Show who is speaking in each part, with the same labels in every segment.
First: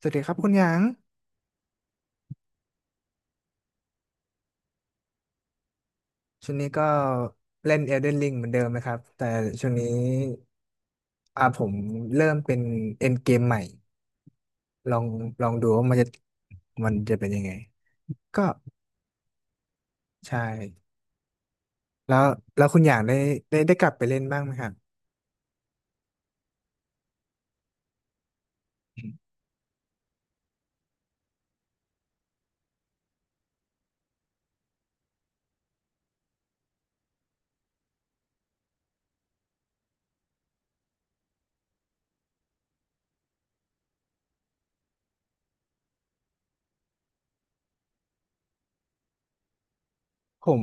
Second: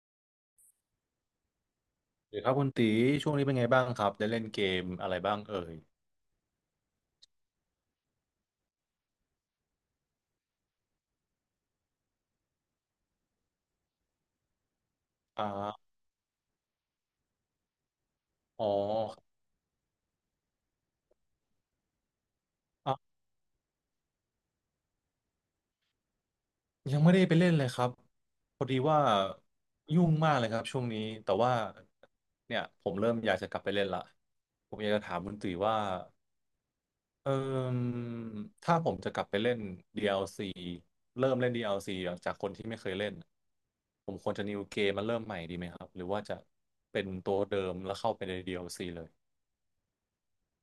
Speaker 1: สวัสดีครับคุณหยาง
Speaker 2: หรือครับคุณตีช่วงนี้เป็นไงบ้างครับได้เล่นเกมอะไรบ้างเอ่ย
Speaker 1: ช่วงนี้ก็เล่น Elden Ring เหมือนเดิมนะครับ แต่ช่วงนี้ผมเริ่มเป็นเอ็นเกมใหม่ลอง
Speaker 2: อ
Speaker 1: ลองดูว่า
Speaker 2: ่า
Speaker 1: มันจะเป็นยังไงก็
Speaker 2: อ๋อ
Speaker 1: ใช่แล้วแล้วคุณห
Speaker 2: อ่ะ
Speaker 1: ยางได้กลับไปเล่นบ้างไหมครับ
Speaker 2: ยังไม่ได้ไปเล่นเลยครับพอดีว่ายุ่งมากเลยครับช่วงนี้แต่ว่าเนี่ยผมเริ่มอยากจะกลับไปเล่นละผมอยากจะถามคุณตีว่าเออถ้าผมจะกลับไปเล่น DLC เริ่มเล่น DLC จากคนที่ไม่เคยเล่นผมควรจะ n e ว game มมาเริ่มใหม่ดีไหมครับหรือว่าจะเป็นตัวเดิมแล้วเข้าไปใน DLC เลย
Speaker 1: ผม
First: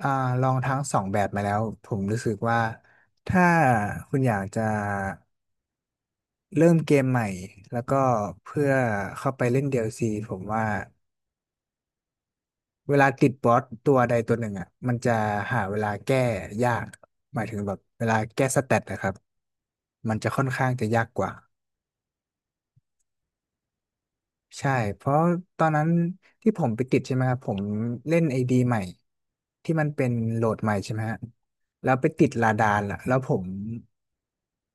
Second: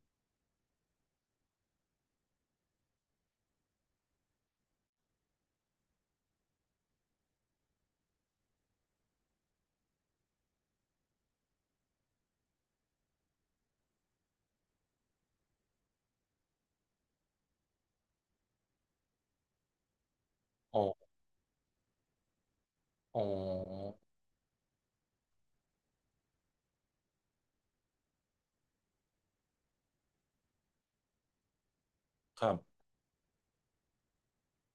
Speaker 1: อ่าลองทั้งสองแบบมาแล้วผมรู้สึกว่าถ้าคุณอยากจะเริ่มเกมใหม่แล้วก็เพื่อเข้าไปเล่น DLC ผมว่า เวลาติดบอสตัวใดตัวหนึ่งอ่ะมันจะหาเวลาแก้ยากหมายถึงแบบเวลาแก้สเตตนะครับมันจะค่อนข้าง
Speaker 2: อ๋
Speaker 1: จะ
Speaker 2: อ
Speaker 1: ยากกว่า
Speaker 2: อ๋อ
Speaker 1: ใช่เพราะตอนนั้นที่ผมไปติดใช่ไหมครับผมเล่นไอดีใหม่ที่มันเป็นโหลดใหม่ใช่ไหมฮะแล้วไปติด
Speaker 2: ค
Speaker 1: ลา
Speaker 2: รั
Speaker 1: ดา
Speaker 2: บ
Speaker 1: นล่ะแล้วผม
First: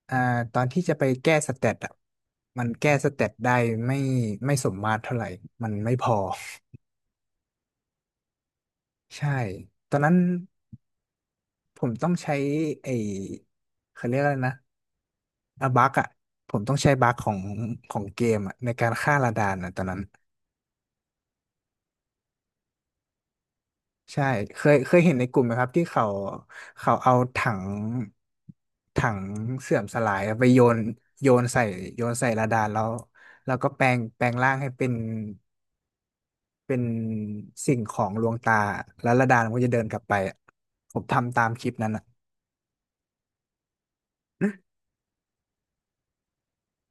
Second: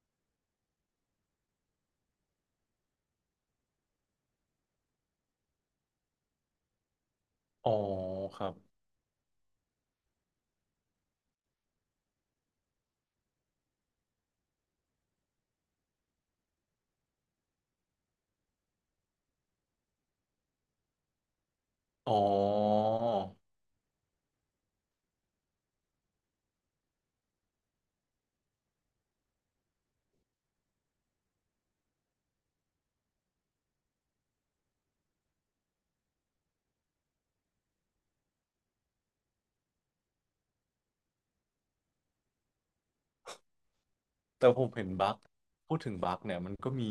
Speaker 1: อ่าตอนที่จะไปแก้สเตตอ่ะมันแก้สเตตได้ไม่ไม่สมมาตรเท่าไหร่มันไม่พอ
Speaker 2: อ๋อครับ
Speaker 1: ใช่ตอนนั้นผมต้องใช้ไอเขาเรียกอะไรนะ อะบักอ่ะผมต้องใช้บักของของเกมอ่ะในการฆ่าระดานอ่ะตอนนั้น
Speaker 2: อ๋อ
Speaker 1: ใช่เคยเห็นในกลุ่มไหมครับที่เขาเอาถังเสื่อมสลายอะไปโยนโยนใส่โยนใส่ระดานแล้วแล้วก็แปลงร่างให้เป็นสิ่งของลวงตาแล้วระดานมันก็จะเดินกลับไปอะผมทำตามคลิปนั้นอ่ะ
Speaker 2: แต่ผมเห็นบั๊กพูดถึงบั๊กเนี่ยมันก็มี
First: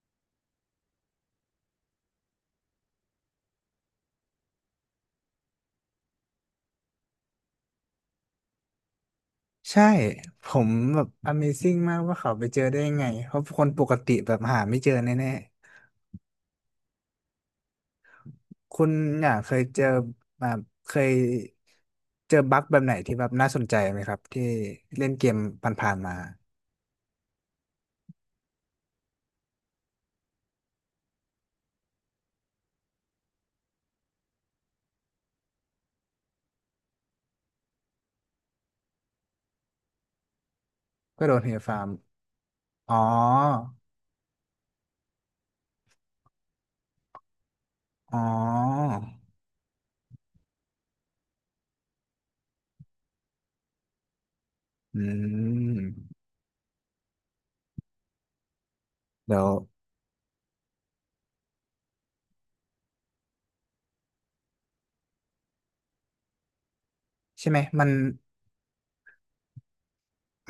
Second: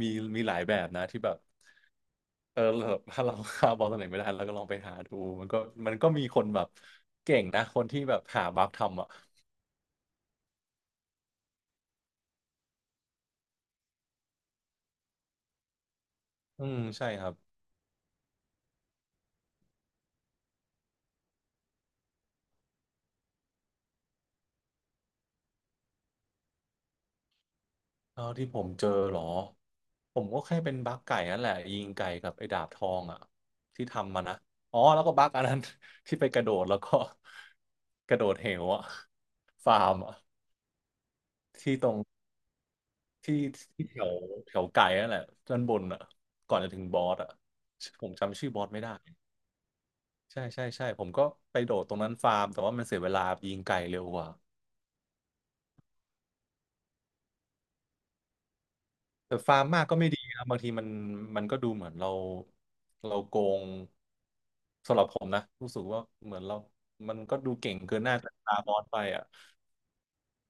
Speaker 2: มี มีหลายแบบนะที่แบบ เออแบบถ้าเราหาบอลตัวไหนไม่ได้เราก็ลองไปหาดูมันก็มันก็มีคนแบบเก่งนะคนที่แบบหาบั๊กทำอ่ะ
Speaker 1: ใช่ผมแบบ Amazing มากว่าเขาไปเจอได้ยังไงเพราะคนปกติแบบหาไม่เจอแน่
Speaker 2: อืมใช่ครับ
Speaker 1: คุณเนี่ยเคยเจอมาเคยเจอบั๊กแบบไหนที่แบบน่าสนใจไหมครับที่เล่นเกมผ่านๆมา
Speaker 2: เท่าที่ผมเจอเหรอ ผมก็แค่เป็นบั๊กไก่นั่นแหละยิงไก่กับไอ้ดาบทองอ่ะที่ทำมานะอ๋อแล้วก็บั๊กอันนั้น ที่ไปกระโดดแล้วก็ กระโดดเหวอ่ะฟาร์มอ่ะ
Speaker 1: ก็โดนเฮล
Speaker 2: ที่
Speaker 1: ฟา
Speaker 2: ต
Speaker 1: ร์ม
Speaker 2: รง
Speaker 1: อ๋
Speaker 2: ที่
Speaker 1: อ
Speaker 2: ที่แถวแถวไก่นั่นแหละด้านบนอ่ะก่อนจะถึงบอสอ่ะผม
Speaker 1: อ๋อ
Speaker 2: จำชื่อบอสไม่ได้ใช่ใช่ใช่ผมก็ไปโดดตรงนั้นฟาร์มแต่ว่ามันเสียเวลายิงไก่เร็วกว่า
Speaker 1: อืม
Speaker 2: แต่
Speaker 1: เดี๋ยว
Speaker 2: ฟาร์มมากก็ไม่ดีนะบางทีมันมันก็ดูเหมือนเราเราโกงสำหรับผมนะรู้สึกว่าเหมือนเรามันก็
Speaker 1: ใช่
Speaker 2: ดู
Speaker 1: ไหม
Speaker 2: เก่ง
Speaker 1: มัน
Speaker 2: เกินหน้าเกินตาบอสไปอ่ะ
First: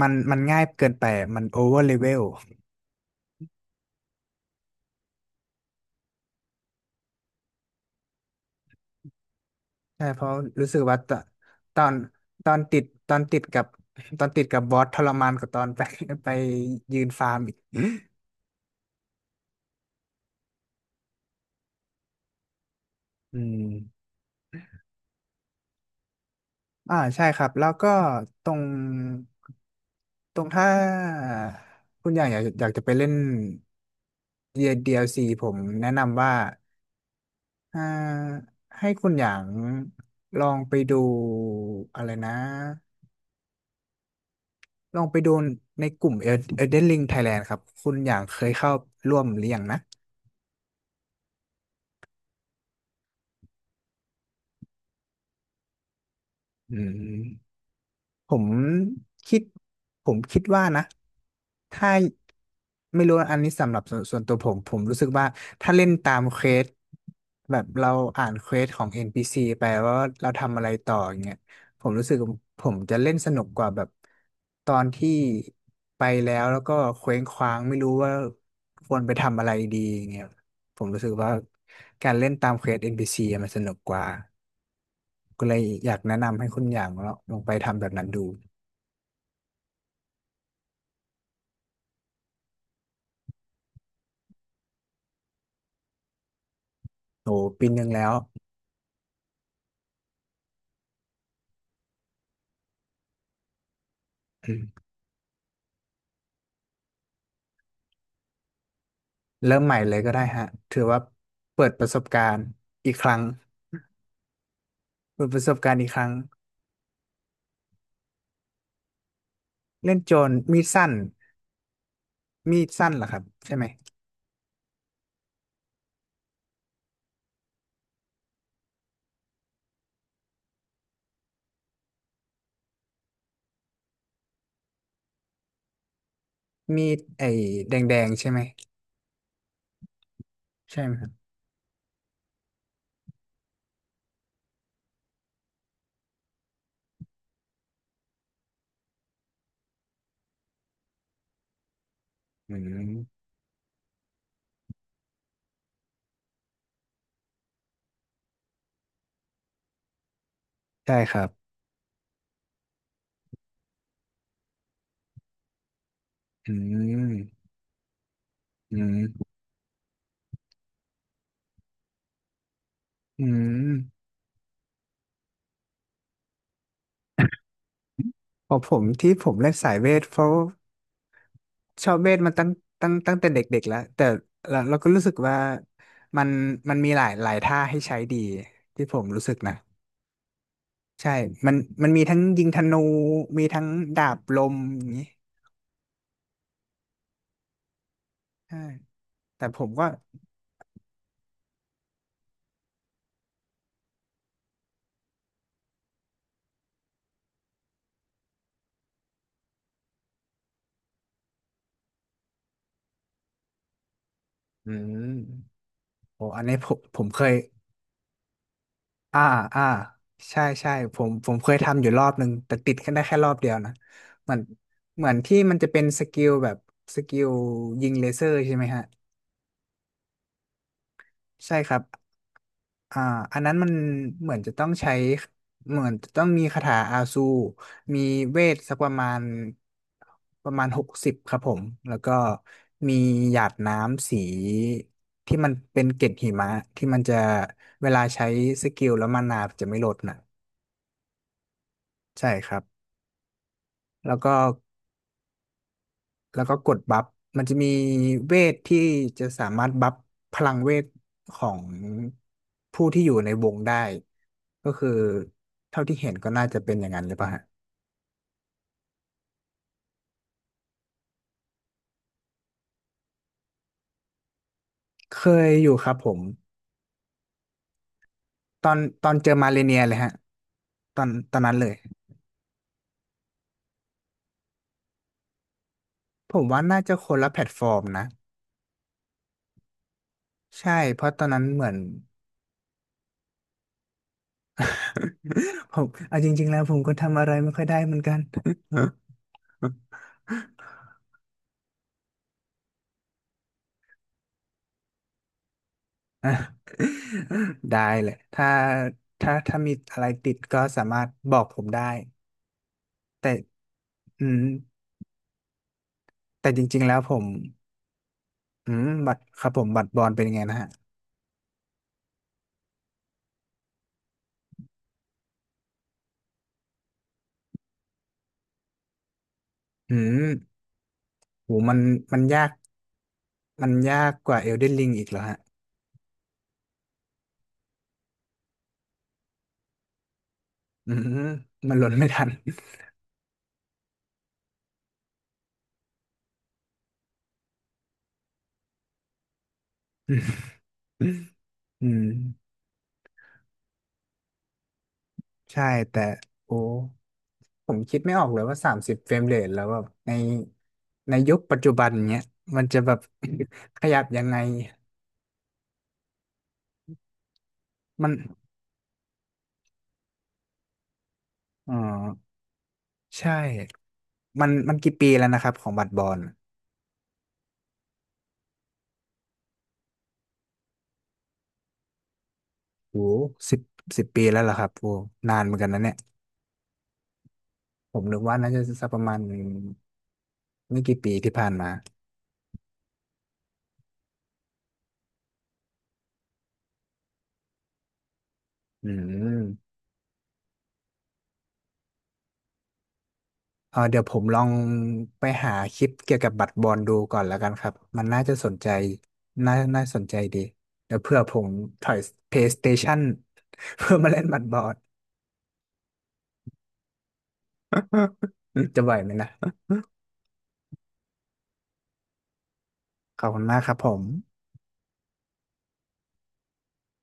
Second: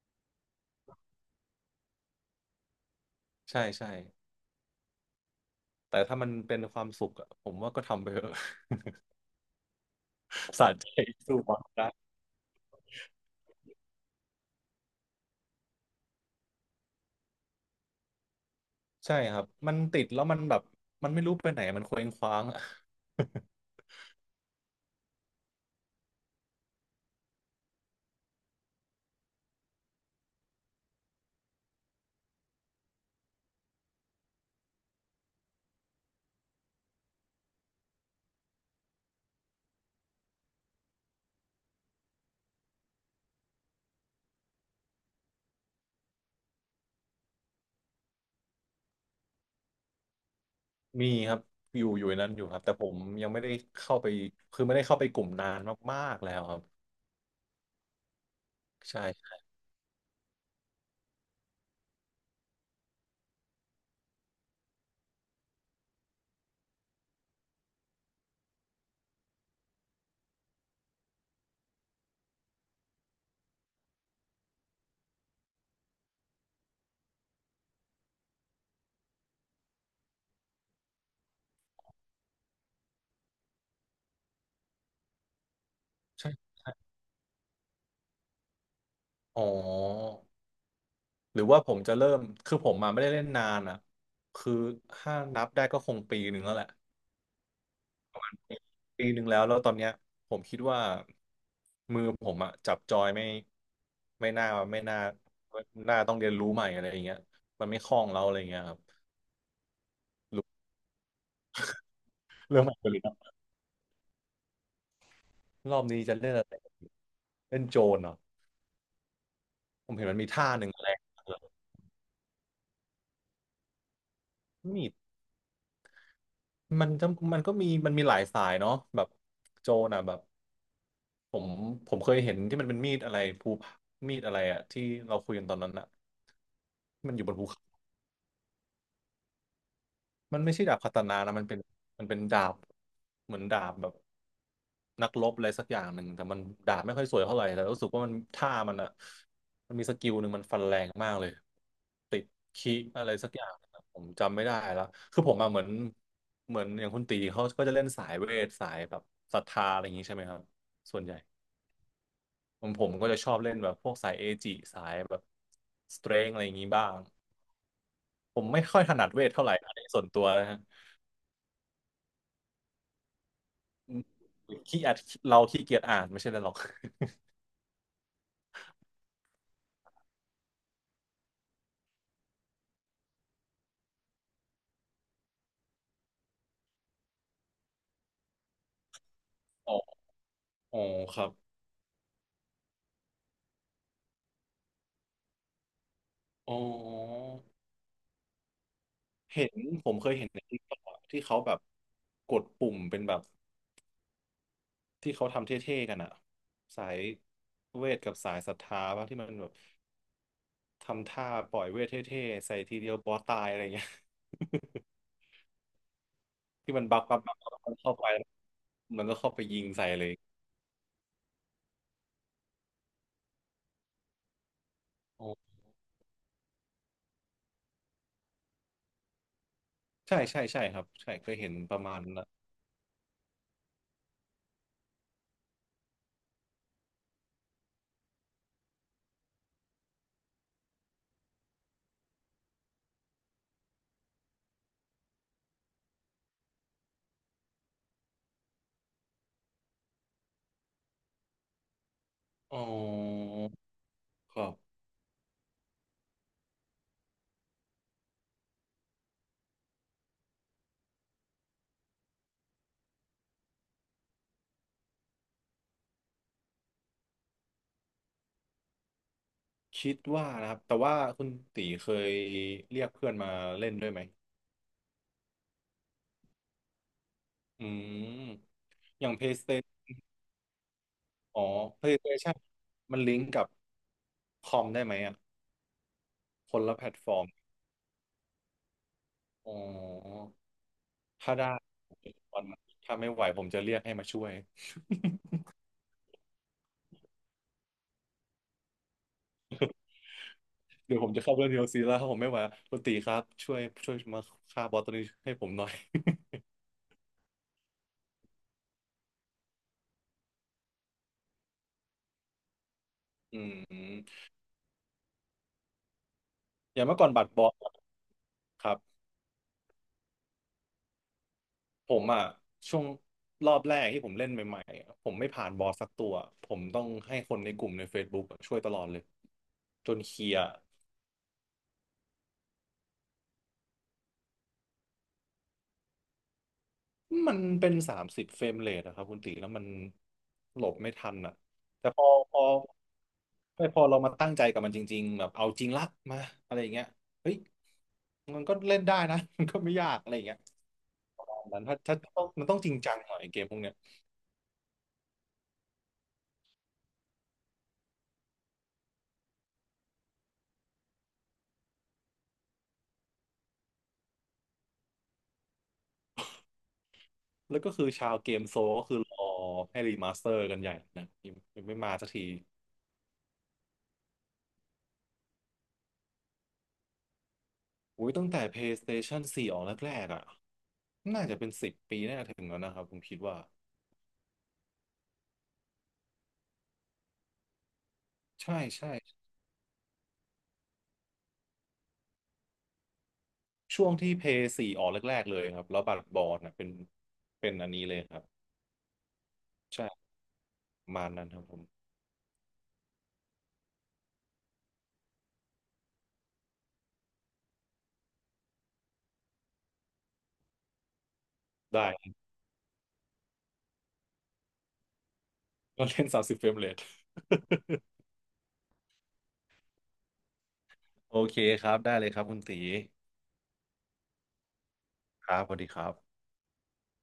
Speaker 1: มันง่ายเกินไปมันโอเวอร์เลเวล
Speaker 2: ใช่ใช่แต่ถ้ามันเป็นความสุขอ่ะผมว่าก็ทำไปเถอะ
Speaker 1: ใช่เพราะ รู้
Speaker 2: สะ
Speaker 1: สึก
Speaker 2: ใจ
Speaker 1: ว่า
Speaker 2: สู้บอส
Speaker 1: ตอ
Speaker 2: ได้
Speaker 1: นตอนติดตอนติดกับตอนติดกับบอสทรมานกว่าตอนไป ไปยืนฟาร์มอีก
Speaker 2: ใช่ครับมันติดแล้วมันแบบมันไม่รู้ไปไหนมันเคว้งคว้างอะ
Speaker 1: อื ม ใช่ครับแล้วก็ตรงตรงถ้าคุณอย่างอยากจะไปเล่น DLC ผมแนะนำว่าอ่าให้คุณอย่างลองไปดูอะไรนะลองไปดูในกลุ่ม Elden Ring Thailand ครับคุณอย่างเคยเข้าร่วมหรือยังนะ
Speaker 2: มีครับอยู่ในนั้นอยู่ครับแต่ผมยังไม่ได้เข้าไปคือไม่ได้เข้าไปกลุ่มนานมากๆแล้วครับ
Speaker 1: อืม ผม
Speaker 2: ใช่
Speaker 1: คิดผมคิดว่านะถ้าไม่รู้อันนี้สำหรับส่วนตัวผมรู้สึกว่าถ้าเล่นตามเควสแบบเราอ่านเควสของ NPC ไปว่าเราทำอะไรต่ออย่างเงี้ยผมรู้สึกผมจะเล่นสนุกกว่าแบบตอนที่ไปแล้วแล้วก็เคว้งคว้างไม่รู้ว่าควรไปทำอะไรดีอย่างเงี้ย ผมรู้สึกว่าการเล่นตามเควส NPC อนพีซีอะมันสนุกกว่าก็เลยอยากแนะนำให้
Speaker 2: ใช่
Speaker 1: คุณอย่างลองไปทำแบบนั้นดู
Speaker 2: อ๋อหรือว่าผมจะเริ่มคือผมมาไม่ได้เล่นนานอ่ะคือถ้านับได้ก็คงปีหนึ่งแล้วแหละ
Speaker 1: โอ้ปีหนึ่งแล้ว
Speaker 2: ปีหนึ่งแล้วแล้วตอนเนี้ยผมคิดว่ามือผมอะจับจอยไม่น่าไม่น่าน่าต้องเรียนรู้ใหม่อะไรอย่างเงี้ยมันไม่คล่องแล้วอะไรอย่างเงี้ยครับ
Speaker 1: เริ่มใหม่เลยก็ได้ฮะถือว่าเปิดประสบการณ์
Speaker 2: เริ่มอัป
Speaker 1: อีก
Speaker 2: เด
Speaker 1: ครั้ง
Speaker 2: ต
Speaker 1: เปิดประสบกา
Speaker 2: ร
Speaker 1: ร
Speaker 2: อ
Speaker 1: ณ์
Speaker 2: บ
Speaker 1: อีกค
Speaker 2: นี้
Speaker 1: รั้ง
Speaker 2: จะเล่นอะไรเล่นโจรเนาะผ
Speaker 1: เล่
Speaker 2: ม
Speaker 1: น
Speaker 2: เห็น
Speaker 1: โจ
Speaker 2: มันมี
Speaker 1: ร
Speaker 2: ทั้
Speaker 1: มีดสั้นมีดสั้นเหรอครับใช่ไหม
Speaker 2: งมีดมันจะมันก็มีมันมีหลายสายเนาะแบบโจรอ่ะแบบผมผมเคยเห็นที่มันเป็นมีดอะไรภูผามีดอะไรอะที่เราคุยกันตอนนั้นอะ
Speaker 1: มีด
Speaker 2: ที่มันอยู่
Speaker 1: ไอ้
Speaker 2: บนภูเขา
Speaker 1: แดงๆใช่ไหม
Speaker 2: มันไม่ใช่ดาบ
Speaker 1: ใช่ไห
Speaker 2: คา
Speaker 1: มค
Speaker 2: ตา
Speaker 1: รับ
Speaker 2: นานะมันเป็นดาบเหมือนดาบแบบ นักรบอะไรสักอย่างหนึ่งแต่มันดาบไม่ค่อยสวยเท่าไหร่แต่รู้สึกว่ามันท่ามันอ่ะมันมีสกิลหนึ่งมันฟันแรงมากเลยติด
Speaker 1: อื
Speaker 2: คิอะไร
Speaker 1: ม
Speaker 2: สักอย่างนะผมจำไม่ได้แล้วคือผมอะเหมือนเหมือนอย่างคุณตีเขาก็จะเล่นสายเวทสายแบบศรัทธาอะไรอย่างนี้ใช่ไหมครับ
Speaker 1: ใช่
Speaker 2: ส่วนให
Speaker 1: ค
Speaker 2: ญ่
Speaker 1: รับ
Speaker 2: ผมก็จะชอบเล่นแบบพวกสายเอจิสายแบบสเตรงอะไรอ
Speaker 1: อื
Speaker 2: ย่างนี้บ้าง
Speaker 1: ม
Speaker 2: ผมไม่
Speaker 1: อื
Speaker 2: ค่อยถ
Speaker 1: ม
Speaker 2: นัดเวทเท่าไหร่อันนี้ส่วนตัวนะฮะ
Speaker 1: อื
Speaker 2: อื
Speaker 1: ม
Speaker 2: มขี้อัดเราขี้เกียจอ่านไม่ใช่อะไรหรอก
Speaker 1: พอผมที่ผมเล่นสายเวทเพราะ ชอบเวทมันตั้งแต่เด็กๆแล้วแต่เราก็รู้สึกว่ามันมันมีหลายหลายท่าให้ใช้ดีที่ผมรู้สึกนะ
Speaker 2: อ๋ออ๋อ
Speaker 1: ใช่
Speaker 2: ครับ
Speaker 1: มันมันมีทั้งยิงธนูมีทั้งดาบลมอย่างนี้
Speaker 2: อ๋อ
Speaker 1: ใช่แต่
Speaker 2: เห็น
Speaker 1: ผมก็
Speaker 2: ผมเคยเห็นในทิกอะที่เขาแบบกดปุ่มเป็นแบบที่เขาทำเท่ๆกันอะสายเวทกับสายศรัทธาป่ะที่มันแบบทำท่าปล่อยเวทเท่ๆใส่ทีเดียวบอสตายอะไรเงี้ย
Speaker 1: อื มโอ้อันนี้ผ
Speaker 2: ที่
Speaker 1: ม
Speaker 2: มันบั
Speaker 1: ผ
Speaker 2: ก
Speaker 1: ม
Speaker 2: บั
Speaker 1: เค
Speaker 2: ก
Speaker 1: ย
Speaker 2: บักบักมันเข้าไปแล้วมันก็
Speaker 1: อ่า
Speaker 2: เข้าไปยิ
Speaker 1: อ่า
Speaker 2: งใส่เลย
Speaker 1: ใช่ใช่ผมเคยทำอยู่รอบหนึ่งแต่ติดแค่ได้แค่รอบเดียวนะเหมือนเหมือน
Speaker 2: อ๋
Speaker 1: ที่
Speaker 2: อ
Speaker 1: มันจะเป็นสกิลแบบสกิลยิงเลเซอร์ใช่ไหมฮะ
Speaker 2: ใช่ใช่ใช่ครับใช่เคยเห็น
Speaker 1: ใช่ค
Speaker 2: ป
Speaker 1: รั
Speaker 2: ระ
Speaker 1: บ
Speaker 2: มาณนั้นอะ
Speaker 1: อ่าอันนั้นมันเหมือนจะต้องใช้เหมือนจะต้องมีคาถาอาซูมีเวทสักประมาณ60ครับผมแล้วก็มีหยาดน้ำสีที่มันเป็นเกล็ดหิมะที่มันจะเวลาใช้สกิลแล้วมานาจะไม่ลดน่ะใช่ค
Speaker 2: อ๋
Speaker 1: รับ
Speaker 2: อ
Speaker 1: แล้วก็
Speaker 2: ก็
Speaker 1: แล้วก็กดบัฟมันจะมีเวทที่จะสามารถบัฟพลังเวทของผู้ที่อยู่ในวงได้ก็คือเท่าที่เห็นก็น่าจะเป็นอย่างนั้นหรือเปล่าฮะ
Speaker 2: คิดว่านะครับแต่ว่าคุณตีเคยเรียกเพื่อนมาเล่นด้วยไหม
Speaker 1: เคยอยู่ครับผม
Speaker 2: อืม
Speaker 1: ตอน
Speaker 2: อ
Speaker 1: ตอ
Speaker 2: ย่าง
Speaker 1: นเจอมาเลเนี
Speaker 2: PlayStation
Speaker 1: ยเลยฮะตอนต
Speaker 2: อ๋
Speaker 1: อ
Speaker 2: อ
Speaker 1: นนั้นเลย
Speaker 2: PlayStation มันลิงก์กับคอมได้ไหมอ่ะ
Speaker 1: ผม
Speaker 2: ค
Speaker 1: ว่า
Speaker 2: นละ
Speaker 1: น่า
Speaker 2: แพล
Speaker 1: จะ
Speaker 2: ต
Speaker 1: ค
Speaker 2: ฟอ
Speaker 1: น
Speaker 2: ร์ม
Speaker 1: ละแพลตฟอร์มนะ
Speaker 2: อ๋อ
Speaker 1: ใช่เพราะตอน
Speaker 2: ถ้า
Speaker 1: นั้น
Speaker 2: ได้
Speaker 1: เหมือน
Speaker 2: วันนั้นถ้าไม่ไหวผมจะเรียกให้มาช่วย
Speaker 1: ผมเอาจริงๆแล้วผมก็ทำอะไรไม่ค่อยได้เหมือนกัน
Speaker 2: เดี๋ยวผมจะเข้าเรื่องเดียวซีแล้วผมไม่ไหวคุณตีครับช่วยมาฆ่าบอสตัวนี้ให้ผมหน่อย
Speaker 1: ได้เลยถ้าถ้ามีอะไรติดก็สามารถบอกผมได้ แต่
Speaker 2: อืม
Speaker 1: อืมแต่จ
Speaker 2: อ
Speaker 1: ริง
Speaker 2: ย่า
Speaker 1: ๆ
Speaker 2: ง
Speaker 1: แล้
Speaker 2: เมื่อ
Speaker 1: ว
Speaker 2: ก่อน
Speaker 1: ผ
Speaker 2: บั
Speaker 1: ม
Speaker 2: ตรบอสค
Speaker 1: อื
Speaker 2: รั
Speaker 1: ม
Speaker 2: บ
Speaker 1: บัตรครับผมบัตรบอลเป็นยังไงนะฮะ
Speaker 2: ผมอ่ะช่วงรอบแรกที่ผมเล่นใหม่ๆอะผมไม่ผ่านบอสสักตัวผมต้องให้คนในกลุ่มใน Facebook อะช่วยตลอดเลยจ
Speaker 1: อื
Speaker 2: นเคลียร์
Speaker 1: มโหมันยากมันยากกว่าเอลเดนลิงอีกเหรอฮะ
Speaker 2: มันเป็น30 เฟรมเรทอะครับคุณตีแล้วมันหลบไม่
Speaker 1: อื
Speaker 2: ทัน
Speaker 1: ม
Speaker 2: อะ
Speaker 1: มันหล่
Speaker 2: แต่
Speaker 1: น
Speaker 2: พ
Speaker 1: ไม่
Speaker 2: อ
Speaker 1: ทัน
Speaker 2: พอ ไม่พอเรามาตั้งใจกับมันจริงๆแบบเอาจริงละมาอะไรอย่างเงี้ยเฮ้ยมันก็เล่นได้นะ มันก็ไม่ยากอะ
Speaker 1: อื
Speaker 2: ไรอย่างเงี้ย
Speaker 1: ม
Speaker 2: ตอนนั้นถ้า
Speaker 1: อื
Speaker 2: ถ้า
Speaker 1: ม
Speaker 2: ต้องมันต้องจริงจังหน่อยเกมพวกเนี้ย
Speaker 1: ใช่แต่โอ้ผมคิดไม่ออกเลยว่า30เฟรมเรทแล้วแบบในยุคปัจจุบันเนี้ยมันจะแบบ ขยับยังไง
Speaker 2: แล้วก็คือ
Speaker 1: มั
Speaker 2: ชา
Speaker 1: น
Speaker 2: วเกมโซลก็คือรอให้รีมาสเตอร์กันใหญ่นะยัง
Speaker 1: อ๋อ
Speaker 2: ไม่มาสักที
Speaker 1: ใช่ มันกี่ปีแล้วนะครับของบัตรบอล
Speaker 2: อุ้ยตั้งแต่ PlayStation 4ออกแรกๆอะน่าจะเป็น10 ปีน่าจะถึงแล้วนะครับผ
Speaker 1: โห
Speaker 2: มคิดว่า
Speaker 1: สิบสิบปีแล้วเหรอครับโหนานเหมือนกันนะเนี่ยผมนึกว่าน่า
Speaker 2: ใช่
Speaker 1: จะสั
Speaker 2: ใช่
Speaker 1: กประมาณไม่กี่ปีที่ผ่านมา
Speaker 2: ช่วงที่เพย์สี่ออกแรกๆเลยครับแล้วบัตรบอลนะเป็นเป็นอันนี้เลยครับ
Speaker 1: อืม
Speaker 2: ใช่ประมาณนั้นครับผม
Speaker 1: เออเดี๋ยวผมลองไปหาคลิปเกี่ยวกับบัตรบอลดูก่อนแล้วกันครับ มันน่าจะสนใจน่าสนใจดีเดี๋ยวเผื่อผมถ
Speaker 2: ได้
Speaker 1: อย PlayStation เพื่อมาเล่นบัตรบอล
Speaker 2: ก็เล่น30 เฟรมเรท
Speaker 1: จะไหวไหมนะ
Speaker 2: โอเคครับได้เลยครับคุณตี
Speaker 1: ขอบคุณมากครับผม
Speaker 2: ครับสวัสดีครับ